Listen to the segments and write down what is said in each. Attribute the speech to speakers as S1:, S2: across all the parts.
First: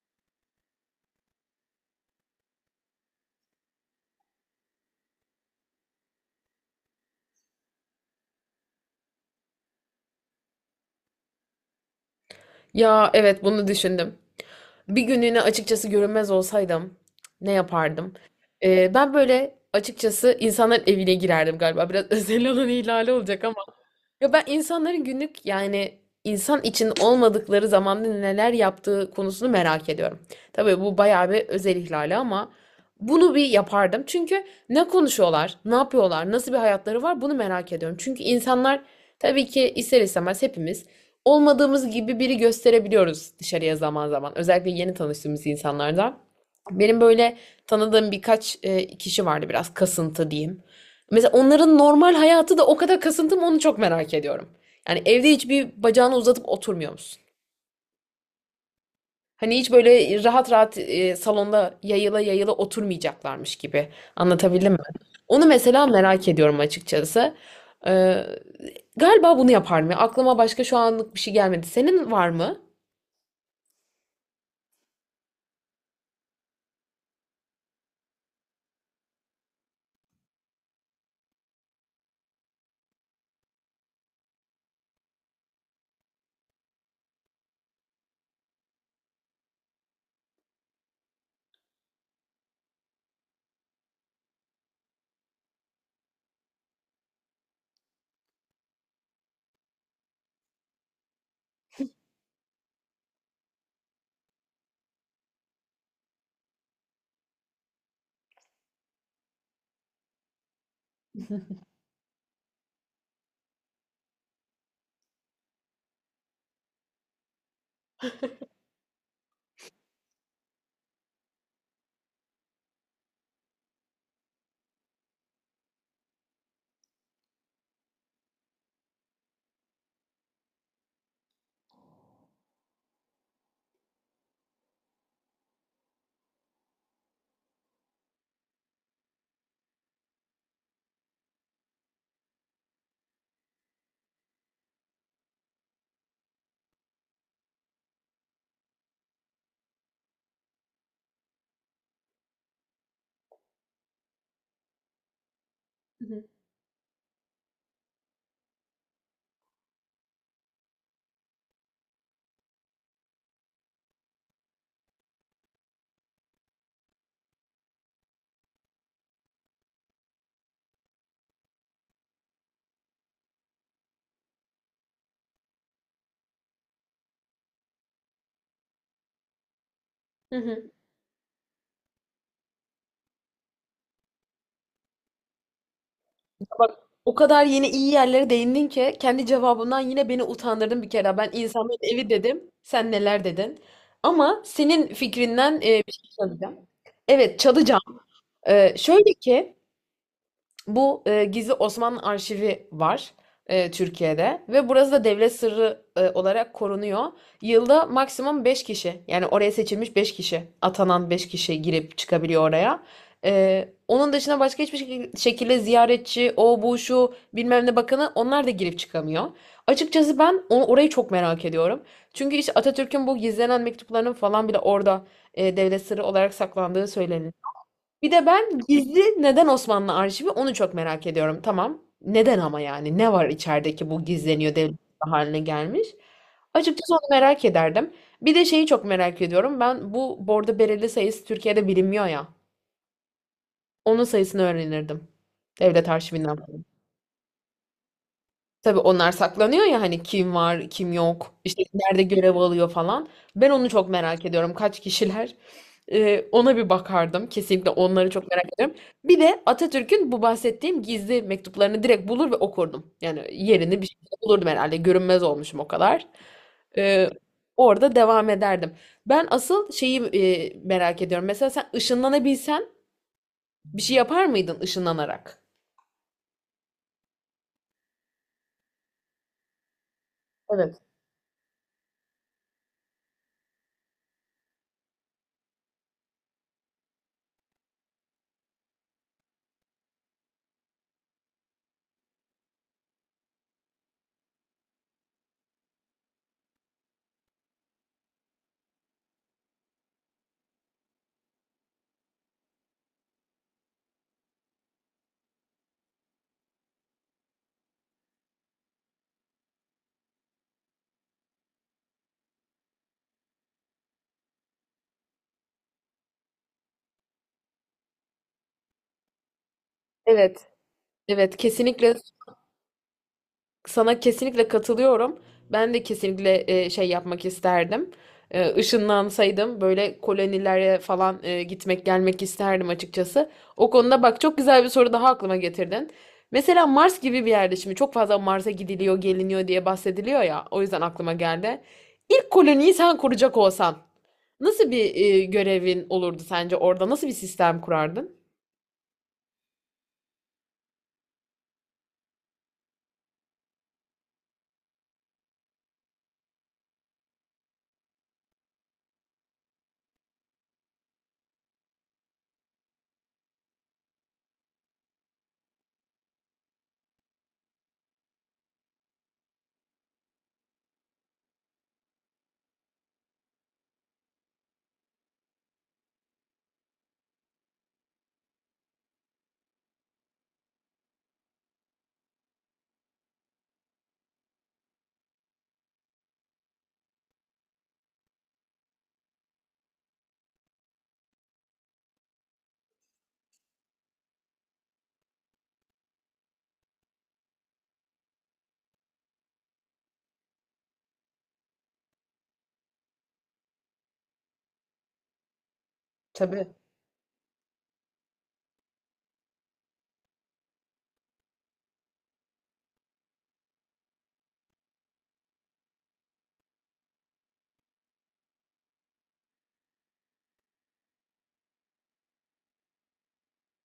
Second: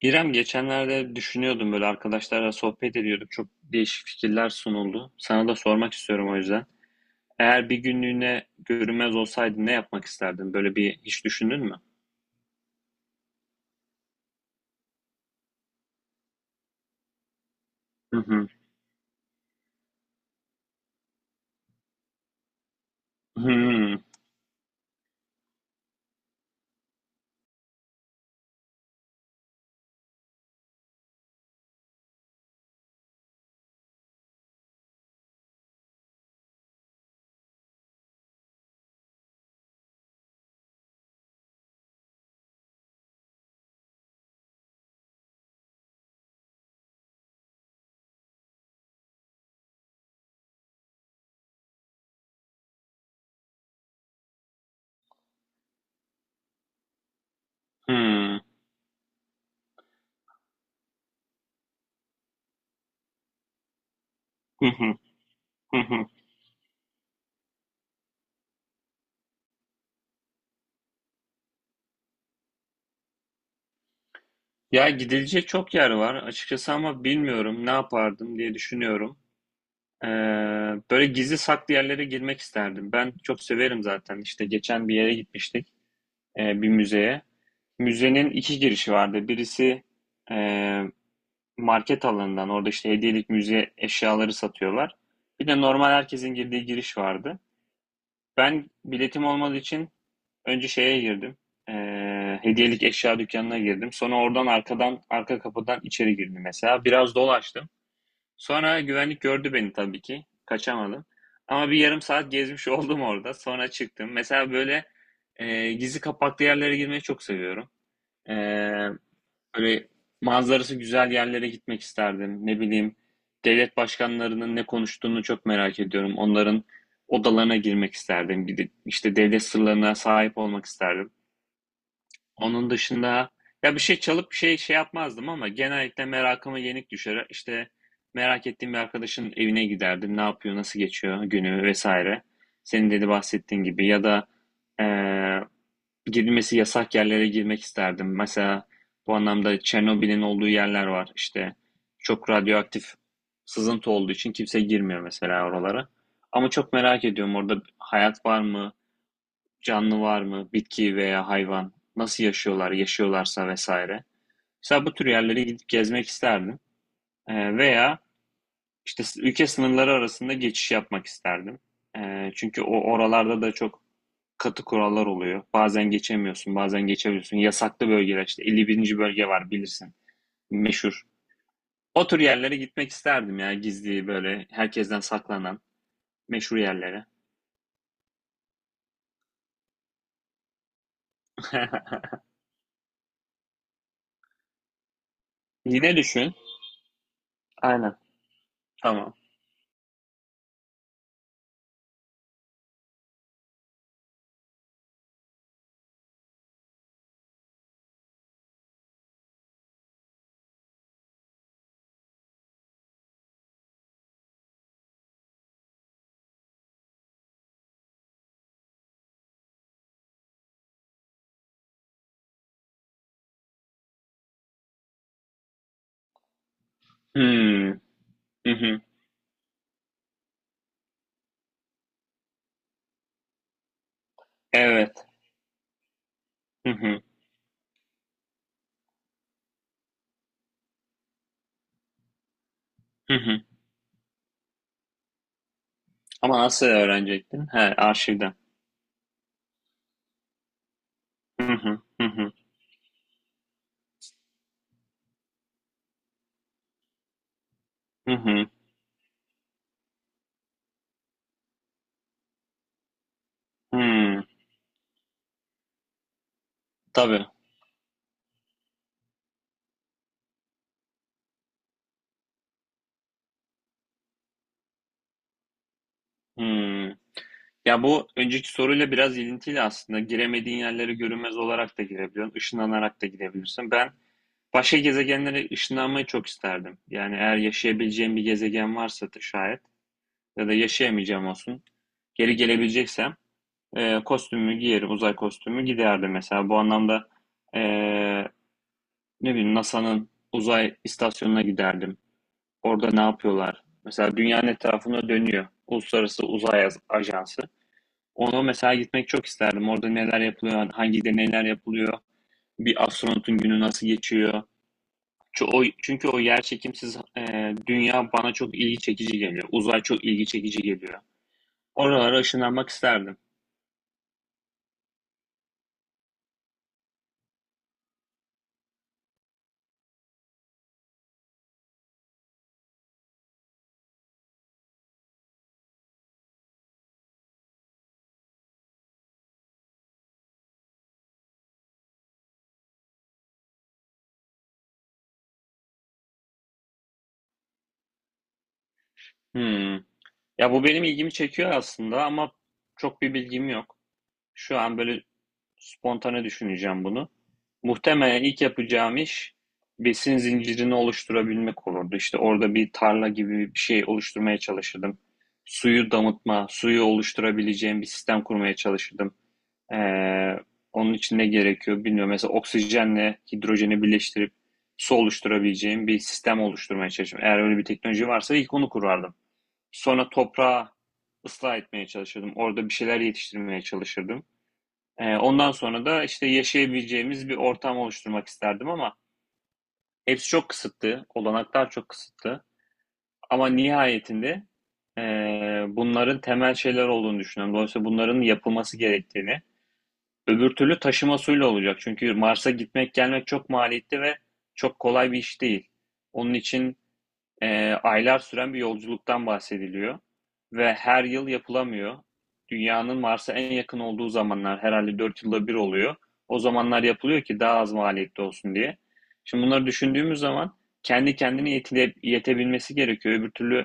S1: İrem, geçenlerde düşünüyordum, böyle arkadaşlarla sohbet ediyorduk. Çok değişik fikirler sunuldu. Sana da sormak istiyorum o yüzden. Eğer bir günlüğüne görünmez olsaydın ne yapmak isterdin? Böyle bir hiç düşündün mü?
S2: Ya evet, bunu düşündüm. Bir günlüğüne açıkçası görünmez olsaydım ne yapardım?
S1: Hı hı.
S2: Ben böyle açıkçası insanların evine girerdim galiba. Biraz özel alan ihlali
S1: Hı
S2: olacak ama.
S1: hı.
S2: Ya ben insanların günlük, yani insan için olmadıkları zamanda neler yaptığı konusunu merak ediyorum. Tabii bu bayağı bir özel ihlali ama bunu bir yapardım. Çünkü ne konuşuyorlar, ne yapıyorlar, nasıl bir hayatları var, bunu merak ediyorum. Çünkü insanlar, tabii ki ister istemez, hepimiz olmadığımız gibi biri gösterebiliyoruz dışarıya zaman zaman. Özellikle yeni tanıştığımız insanlardan. Benim böyle tanıdığım birkaç kişi vardı, biraz kasıntı diyeyim. Mesela onların normal hayatı da o kadar kasıntı mı, onu çok merak ediyorum. Yani evde hiçbir bacağını uzatıp oturmuyor musun?
S1: Hı
S2: Hani hiç böyle rahat rahat salonda yayıla yayıla oturmayacaklarmış gibi.
S1: hı.
S2: Anlatabildim mi? Onu
S1: Hı
S2: mesela
S1: hı.
S2: merak ediyorum açıkçası. Ee, Galiba bunu yaparım ya. Aklıma başka şu anlık bir şey gelmedi. Senin var mı?
S1: Ya gidilecek çok yer var açıkçası ama bilmiyorum ne yapardım diye düşünüyorum. Ee, Böyle gizli saklı yerlere girmek isterdim. Ben çok severim zaten. İşte geçen bir yere gitmiştik, bir müzeye. Müzenin iki girişi vardı. Birisi eee, market alanından, orada işte hediyelik müze eşyaları satıyorlar. Bir de normal herkesin girdiği giriş vardı. Ben biletim olmadığı için önce şeye girdim. Hediyelik eşya dükkanına girdim. Sonra oradan arkadan, arka kapıdan içeri girdim mesela. Biraz dolaştım. Sonra güvenlik gördü beni tabii ki. Kaçamadım. Ama bir yarım saat gezmiş oldum orada. Sonra çıktım. Mesela böyle gizli kapaklı yerlere girmeyi çok seviyorum. Eee Böyle manzarası güzel yerlere gitmek isterdim. Ne bileyim, devlet başkanlarının ne konuştuğunu çok merak ediyorum. Onların odalarına girmek isterdim. Gidip işte devlet sırlarına sahip olmak isterdim. Onun dışında ya bir şey çalıp bir şey yapmazdım ama genellikle merakıma yenik düşer. İşte merak ettiğim bir arkadaşın evine giderdim. Ne yapıyor, nasıl geçiyor günü vesaire. Senin dedi bahsettiğin gibi ya da eee girilmesi yasak yerlere girmek isterdim. Mesela bu anlamda Çernobil'in olduğu yerler var. İşte çok radyoaktif sızıntı olduğu için kimse girmiyor mesela oralara.
S2: Hı hı.
S1: Ama çok merak ediyorum, orada hayat var mı? Canlı var mı, bitki veya hayvan, nasıl yaşıyorlar, yaşıyorlarsa vesaire. Mesela bu tür yerlere gidip gezmek isterdim. Veya işte ülke sınırları arasında geçiş yapmak isterdim. Çünkü o oralarda da çok katı kurallar oluyor. Bazen geçemiyorsun, bazen geçebiliyorsun. Yasaklı bölgeler işte 51. bölge var bilirsin.
S2: Hı hı.
S1: Meşhur. O tür yerlere gitmek isterdim, ya gizli böyle herkesten saklanan meşhur
S2: Bak,
S1: yerlere.
S2: o kadar yeni iyi yerlere değindin ki kendi cevabından yine beni utandırdın bir kere. Ben insanların evi dedim. Sen neler dedin? Ama senin fikrinden bir
S1: Yine
S2: şey
S1: düşün.
S2: söyleyeceğim. Evet, çalacağım.
S1: Aynen. Tamam.
S2: Şöyle ki bu Gizli Osmanlı Arşivi var Türkiye'de ve burası da devlet sırrı olarak korunuyor. Yılda maksimum 5 kişi, yani oraya seçilmiş 5 kişi, atanan 5 kişi girip çıkabiliyor oraya. Onun dışında başka hiçbir şekilde ziyaretçi, o bu şu bilmem ne bakanı, onlar da girip çıkamıyor. Açıkçası ben onu, orayı çok merak ediyorum. Çünkü işte Atatürk'ün bu gizlenen mektuplarının falan bile orada devlet sırrı olarak saklandığı söyleniyor.
S1: Hmm.
S2: Bir de
S1: Hı
S2: ben
S1: hı.
S2: gizli neden Osmanlı arşivi, onu çok merak ediyorum. Tamam. Neden ama yani? Ne var içerideki bu gizleniyor, devlet
S1: Evet.
S2: haline gelmiş?
S1: Hı
S2: Açıkçası onu
S1: hı.
S2: merak ederdim. Bir de şeyi çok merak ediyorum. Ben bu bordo bereli sayısı Türkiye'de bilinmiyor ya.
S1: Hı hı.
S2: Onun sayısını öğrenirdim. Devlet arşivinden.
S1: Ama nasıl öğrenecektin? He, arşivden.
S2: Tabii onlar saklanıyor ya, hani kim var, kim yok,
S1: Hı
S2: işte
S1: hı.
S2: nerede
S1: Hı hı.
S2: görev alıyor falan. Ben onu çok merak ediyorum. Kaç kişiler? Ona bir bakardım. Kesinlikle onları
S1: Hı
S2: çok merak
S1: hı.
S2: ediyorum. Bir de Atatürk'ün bu bahsettiğim gizli mektuplarını direkt bulur ve okurdum. Yani yerini bir şekilde
S1: Hıı.
S2: bulurdum herhalde. Görünmez olmuşum o kadar. Ee,
S1: Tabii.
S2: Orada devam ederdim. Ben asıl şeyi merak ediyorum. Mesela sen ışınlanabilsen, bir şey yapar mıydın ışınlanarak?
S1: Hıı. Ya, bu önceki soruyla biraz ilintili aslında. Giremediğin
S2: Evet.
S1: yerlere görünmez olarak da girebiliyorsun, ışınlanarak da gidebilirsin. Ben başka gezegenlere ışınlanmayı çok isterdim. Yani eğer yaşayabileceğim bir gezegen varsa da şayet ya da yaşayamayacağım olsun, geri gelebileceksem, kostümümü giyerim, uzay kostümü giderdim mesela. Bu anlamda, eee, ne bileyim NASA'nın uzay istasyonuna giderdim. Orada ne yapıyorlar? Mesela dünyanın etrafında dönüyor. Uluslararası Uzay Ajansı. Ona mesela gitmek çok isterdim. Orada neler yapılıyor, hangi deneyler yapılıyor, bir astronotun günü nasıl geçiyor. Çünkü o, çünkü yer çekimsiz dünya bana çok ilgi çekici geliyor. Uzay çok ilgi
S2: Evet.
S1: çekici geliyor.
S2: Evet, kesinlikle.
S1: Oralara ışınlanmak isterdim.
S2: Sana kesinlikle katılıyorum. Ben de kesinlikle şey yapmak isterdim. Işınlansaydım böyle kolonilere falan gitmek gelmek isterdim açıkçası. O konuda bak, çok güzel bir soru daha aklıma getirdin. Mesela Mars gibi bir yerde, şimdi çok fazla Mars'a gidiliyor, geliniyor diye bahsediliyor ya. O yüzden aklıma geldi. İlk koloniyi sen kuracak olsan, nasıl bir görevin olurdu sence orada? Nasıl bir sistem kurardın?
S1: Hmm. Ya bu benim ilgimi çekiyor aslında ama çok bir bilgim yok. Şu an böyle spontane düşüneceğim bunu. Muhtemelen ilk yapacağım iş besin zincirini oluşturabilmek olurdu. İşte orada bir tarla gibi bir şey oluşturmaya çalışırdım. Suyu damıtma, suyu oluşturabileceğim bir sistem kurmaya çalışırdım. Ee, Onun için ne gerekiyor bilmiyorum. Mesela oksijenle hidrojeni birleştirip su oluşturabileceğim bir sistem oluşturmaya çalışırdım. Eğer öyle bir teknoloji varsa ilk onu kurardım. Sonra toprağı ıslah etmeye çalışırdım. Orada bir şeyler yetiştirmeye çalışırdım. Ondan sonra da işte yaşayabileceğimiz bir ortam oluşturmak isterdim ama hepsi çok kısıtlı, olanaklar çok kısıtlı. Ama nihayetinde bunların temel şeyler olduğunu düşünüyorum. Dolayısıyla bunların yapılması gerektiğini. Öbür türlü taşıma suyla olacak. Çünkü Mars'a gitmek gelmek çok maliyetli ve çok kolay bir iş değil. Onun
S2: Tabii.
S1: için aylar süren bir yolculuktan bahsediliyor ve her yıl yapılamıyor. Dünyanın Mars'a en yakın olduğu zamanlar herhalde 4 yılda bir oluyor. O zamanlar yapılıyor ki daha az maliyetli olsun diye. Şimdi bunları düşündüğümüz zaman kendi kendine yetebilmesi gerekiyor. Öbür türlü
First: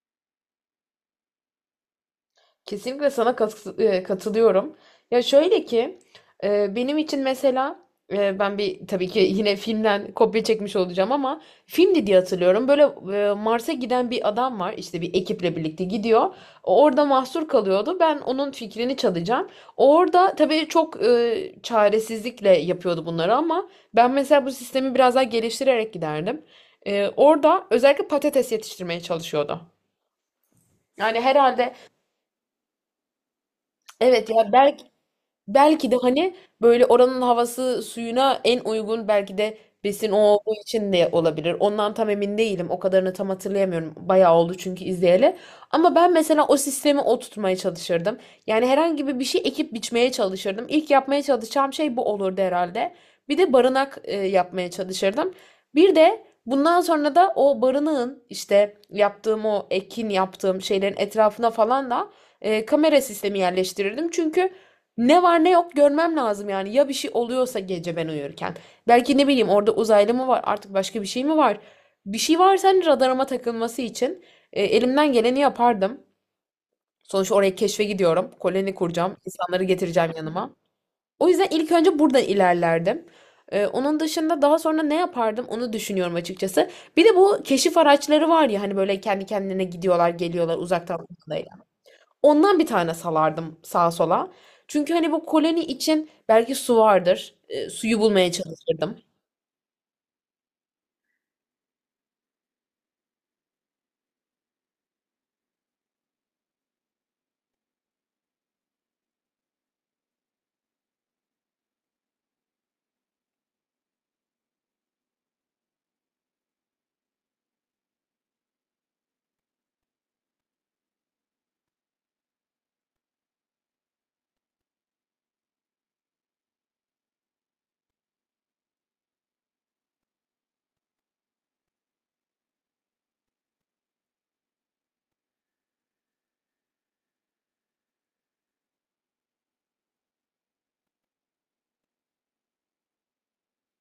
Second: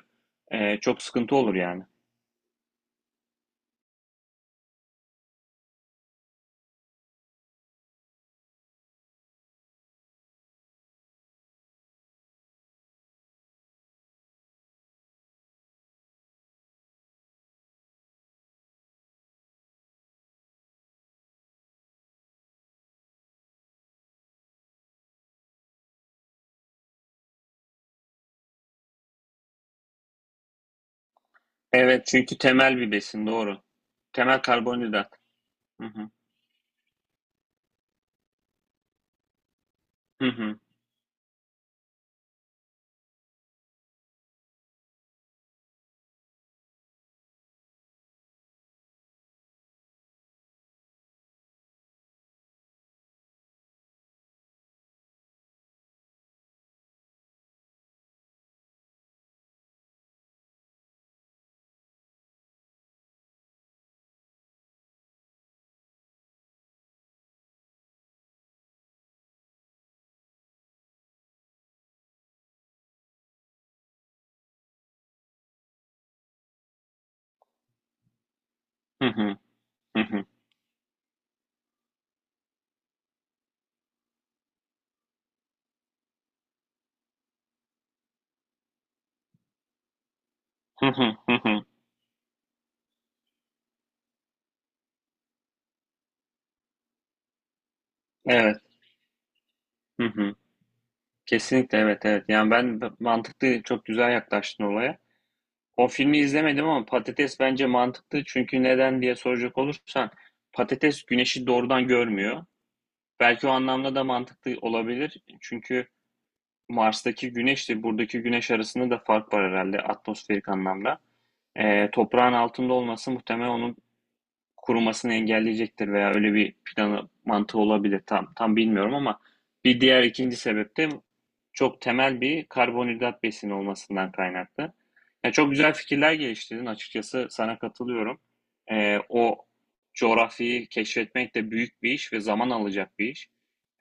S1: çok sıkıntı olur yani.
S2: Kesinlikle sana katılıyorum. Ya şöyle ki, benim için mesela, ben bir, tabii ki yine filmden kopya çekmiş olacağım, ama filmdi diye hatırlıyorum. Böyle Mars'a giden bir adam var, işte bir ekiple birlikte gidiyor. Orada mahsur kalıyordu. Ben onun fikrini çalacağım. Orada tabii çok çaresizlikle yapıyordu bunları, ama ben mesela bu sistemi biraz daha geliştirerek giderdim. Orada özellikle patates yetiştirmeye çalışıyordu. Yani herhalde,
S1: Evet, çünkü temel bir besin, doğru.
S2: evet
S1: Temel
S2: ya, belki
S1: karbonhidrat. Hı
S2: Belki De
S1: hı.
S2: hani böyle oranın havası suyuna en uygun, belki de besin o
S1: Hı
S2: olduğu
S1: hı.
S2: için de olabilir. Ondan tam emin değilim. O kadarını tam hatırlayamıyorum. Bayağı oldu çünkü izleyeli. Ama ben mesela o sistemi oturtmaya çalışırdım. Yani herhangi bir şey ekip biçmeye çalışırdım. İlk yapmaya çalışacağım şey bu olurdu herhalde. Bir de barınak yapmaya çalışırdım. Bir de bundan sonra da o barınağın, işte yaptığım o ekin, yaptığım şeylerin etrafına falan da kamera sistemi yerleştirirdim. Çünkü ne var ne yok görmem lazım yani. Ya bir şey oluyorsa gece ben uyurken. Belki ne bileyim, orada uzaylı mı var artık, başka bir şey mi var? Bir şey varsa hani radarıma takılması için elimden geleni yapardım. Sonuçta oraya keşfe gidiyorum. Koloni
S1: Hı
S2: kuracağım.
S1: hı.
S2: İnsanları
S1: Hı
S2: getireceğim
S1: hı.
S2: yanıma. O yüzden ilk önce buradan ilerlerdim. Onun dışında daha sonra ne yapardım, onu düşünüyorum açıkçası. Bir de bu keşif araçları var ya, hani böyle kendi kendine gidiyorlar, geliyorlar
S1: Hı
S2: uzaktan.
S1: hı. Hı hı.
S2: Ondan bir tane salardım sağa sola. Çünkü hani bu koloni için belki su vardır. Suyu bulmaya
S1: Evet.
S2: çalışırdım.
S1: Hı hı. Kesinlikle, evet evet. Yani mantıklı çok güzel yaklaştın olaya. O filmi izlemedim ama patates bence mantıklı. Çünkü neden diye soracak olursan patates güneşi doğrudan görmüyor. Belki o anlamda da mantıklı olabilir. Çünkü Mars'taki güneşle buradaki güneş arasında da fark var herhalde atmosferik anlamda. Toprağın altında olması muhtemelen onun kurumasını engelleyecektir veya öyle bir planı, mantığı olabilir. Tam bilmiyorum ama bir diğer ikinci sebep de çok temel bir karbonhidrat besini olmasından kaynaklı. Yani çok güzel fikirler geliştirdin, açıkçası sana katılıyorum. O coğrafyayı keşfetmek de büyük bir iş ve zaman alacak bir iş.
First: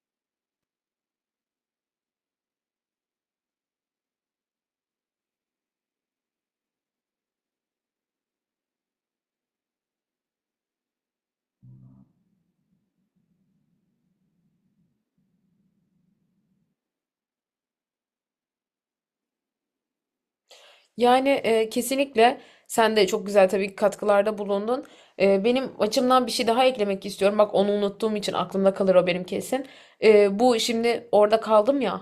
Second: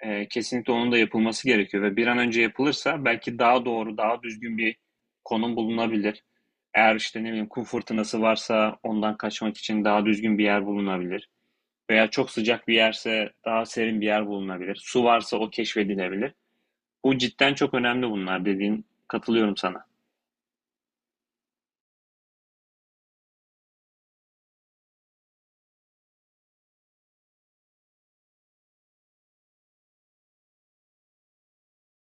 S1: Kesinlikle onun da yapılması gerekiyor ve bir an önce yapılırsa belki daha doğru, daha düzgün bir konum bulunabilir. Eğer işte ne bileyim kum fırtınası varsa ondan kaçmak için daha düzgün bir yer bulunabilir. Veya çok sıcak bir yerse daha serin bir yer bulunabilir. Su varsa o keşfedilebilir. Bu cidden çok önemli bunlar dediğin. Katılıyorum sana.
S2: Yani kesinlikle sen de çok güzel, tabii ki, katkılarda bulundun. Benim açımdan bir şey daha eklemek istiyorum. Bak, onu unuttuğum için aklımda kalır o benim, kesin. Bu, şimdi orada kaldım ya.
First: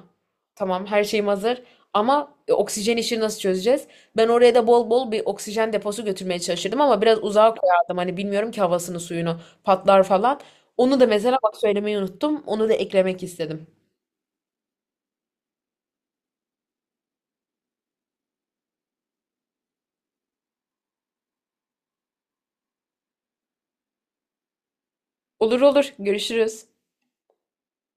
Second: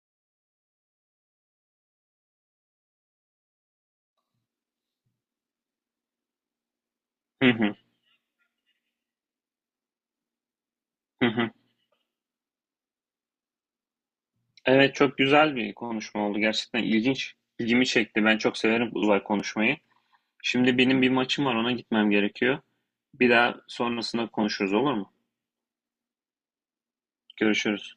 S2: Tamam, her şeyim hazır. Ama oksijen işini nasıl çözeceğiz? Ben oraya da bol bol bir oksijen deposu götürmeye çalışırdım, ama biraz
S1: Hı
S2: uzağa
S1: hı,
S2: koyardım. Hani bilmiyorum ki, havasını suyunu patlar falan. Onu da
S1: hı
S2: mesela
S1: hı.
S2: bak, söylemeyi unuttum. Onu da eklemek istedim.
S1: Evet, çok güzel bir konuşma oldu. Gerçekten ilginç. İlgimi çekti. Ben çok severim uzay konuşmayı. Şimdi benim bir maçım var, ona gitmem gerekiyor. Bir daha sonrasında konuşuruz, olur mu?
S2: Olur olur, görüşürüz.
S1: Görüşürüz.